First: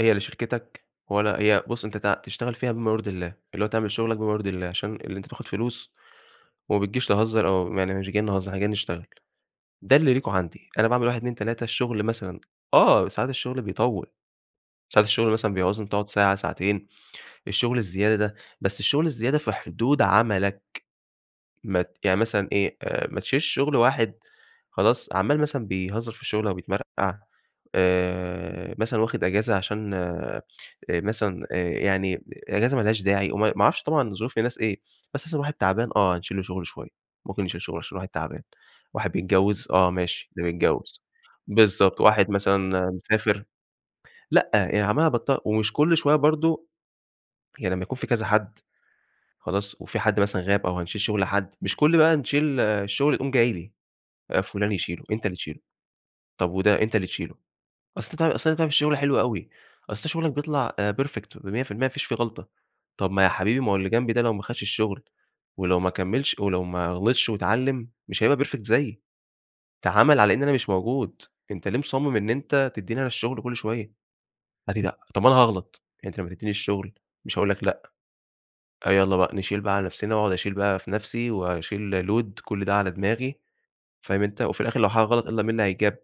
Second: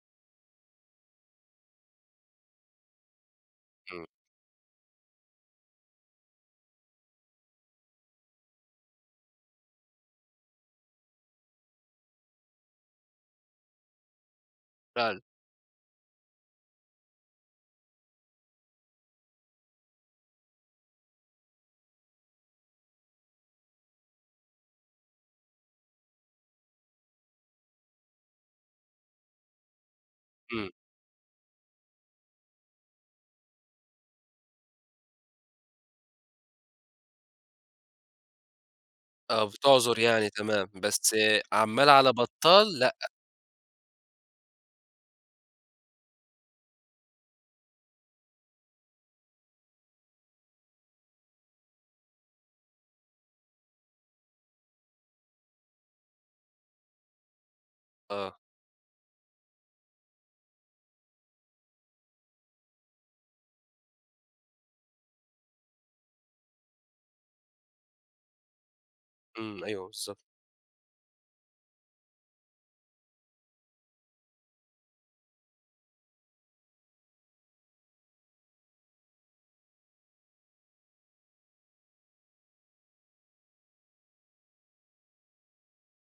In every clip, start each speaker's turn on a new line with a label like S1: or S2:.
S1: هي لا شركتك ولا هي بُص أنت ت تشتغل فيها بِما يرْضي الله، اللي هو تعمل
S2: إمم.
S1: شُغلك بِما يرْضي الله، عشان إن أنت تاخد فلوس، وما بتجيش تهزَّر أو يعني مش جايين نهزَّر إحنا جايين نشتغل، ده اللي ليكم عندي، أنا باعمل 1، 2، 3 الشُّغل مثلًا آه، ساعات الشُّغل بيطوِّل، ساعات
S2: فعلًا.
S1: الشُّغل مثلًا بيعُوز إنك تقعد ساعة ساعتين، الشُّغل الزيادة ده، بس الشُّغل الزيادة في حدود عملك. مت يعني مثلًا إيه آآ ما تشيلش شُغل واحد خلاص عَمّال مثلًا بيهزَّر في الشُّغل أوبيِتْمَرْقَع، آآ مثلًا واخد إجازة عشان آآ
S2: إمم.
S1: مثلًا آآ يعني إجازة ما لهاش داعي، وم ما اعرفش طبعًا ظّروف الناس إيه، بس مثلًا واحد تعبان آه، هنشيل له شُغله شوية، ممكن نشيل شُغل عشان واحد تعبان، واحد
S2: آه
S1: بيتجوّز آه،
S2: بِتعْذرْ يعني
S1: ماشي ده
S2: تمام،
S1: بيتجوّز،
S2: بس آآ عَمّال
S1: بالضبط،
S2: على
S1: واحد
S2: بطّال
S1: مثلًا
S2: لأ.
S1: مسافر لأ، يعني عَمّال على بطّال ومش كُلّ شوية برضه يعني لمّا يكون في كذا حد خلاص، وفي حد مثلًا غاب أو هنشيل شُغل حد، مش كُلّ بقى نشيل الشُّغل يقوم جاي لي، آآ فُلان يشيلُه، أنت اللي تشيلُه، طَب وده أنت اللي تشيلُه، أصل ده
S2: آه.
S1: أصل أنت بتعمل الشُّغل حلو أوي، أصل شُغلك بيطْلع آآ Perfect و100% ما فيش فيه غلْْطة، طَب ما يا حبيبي ما هو اللي جنبي ده لو ما خدش الشُّغل، ولو ما كملش ولو ما غلِطْش واتعلِّم مش هيبقى Perfect زيي،
S2: إمم، أيوه بالضبط.
S1: تَعَامَل على إن أنا مش موجود، أنت ليه مُصمِّم إن أنت تدّيني أنا الشُّغل كُلّ شوية؟ قال لي لأ. طَب أنا هاغْلط، أنت لمّا تدّيني الشُّغل مش هاقول لك لأ، آه، يالّا بقى نشيل بقى على نَفْسنا، وأقعد أشيل بقى في نَفْسي وأشيل Load كُلّ ده على دماغي، فاهم أنت؟ وفي الآخر لو حاجة غَلَط إلّا مين هيتْجاب،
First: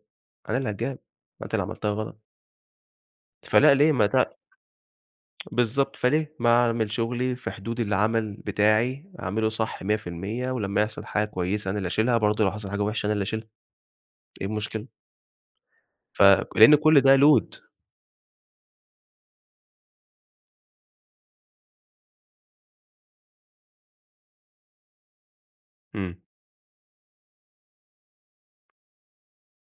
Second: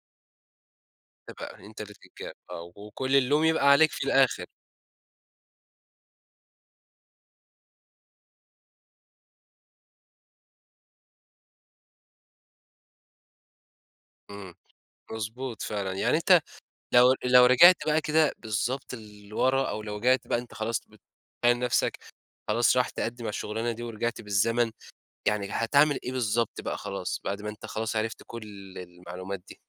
S1: أنا اللي هاتْجاب، ما أنت اللي
S2: تبقى أنت
S1: عملتها
S2: اللي
S1: غَلَط.
S2: تِتْجاب آه، وكُلّ اللَوْم يبقى
S1: فلأ
S2: عليك
S1: ليه
S2: في
S1: ما ت
S2: الآخر.
S1: بالضبط، فليه، ما أعمل شُغلي، في حدود العمل بتاعي أعمله صح 100% ولمّا يحصل حاجة كويسة أنا اللي أشيلها، برضه لو حصل حاجة وحشة أنا اللي أشيلها، إيه
S2: إمم،
S1: المشكلة؟
S2: مضبوط فعلًا، يعني أنت
S1: فلإن كُلّ
S2: لو
S1: ده
S2: لو
S1: Load.
S2: رِجِعت بقى كده بالضبط لوَرا، أو لو رِجِعت بقى أنت خلاص بتْبيِّن نَفْسك خلاص رايح تقدّم على الشُّغلانة دي، ورِجِعْت بالزمن، يعني هتعمل إيه
S1: إمم.
S2: بالضبط بقى خلاص، بعد ما أنت خلاص عرفت كُلّ المعلومات دي؟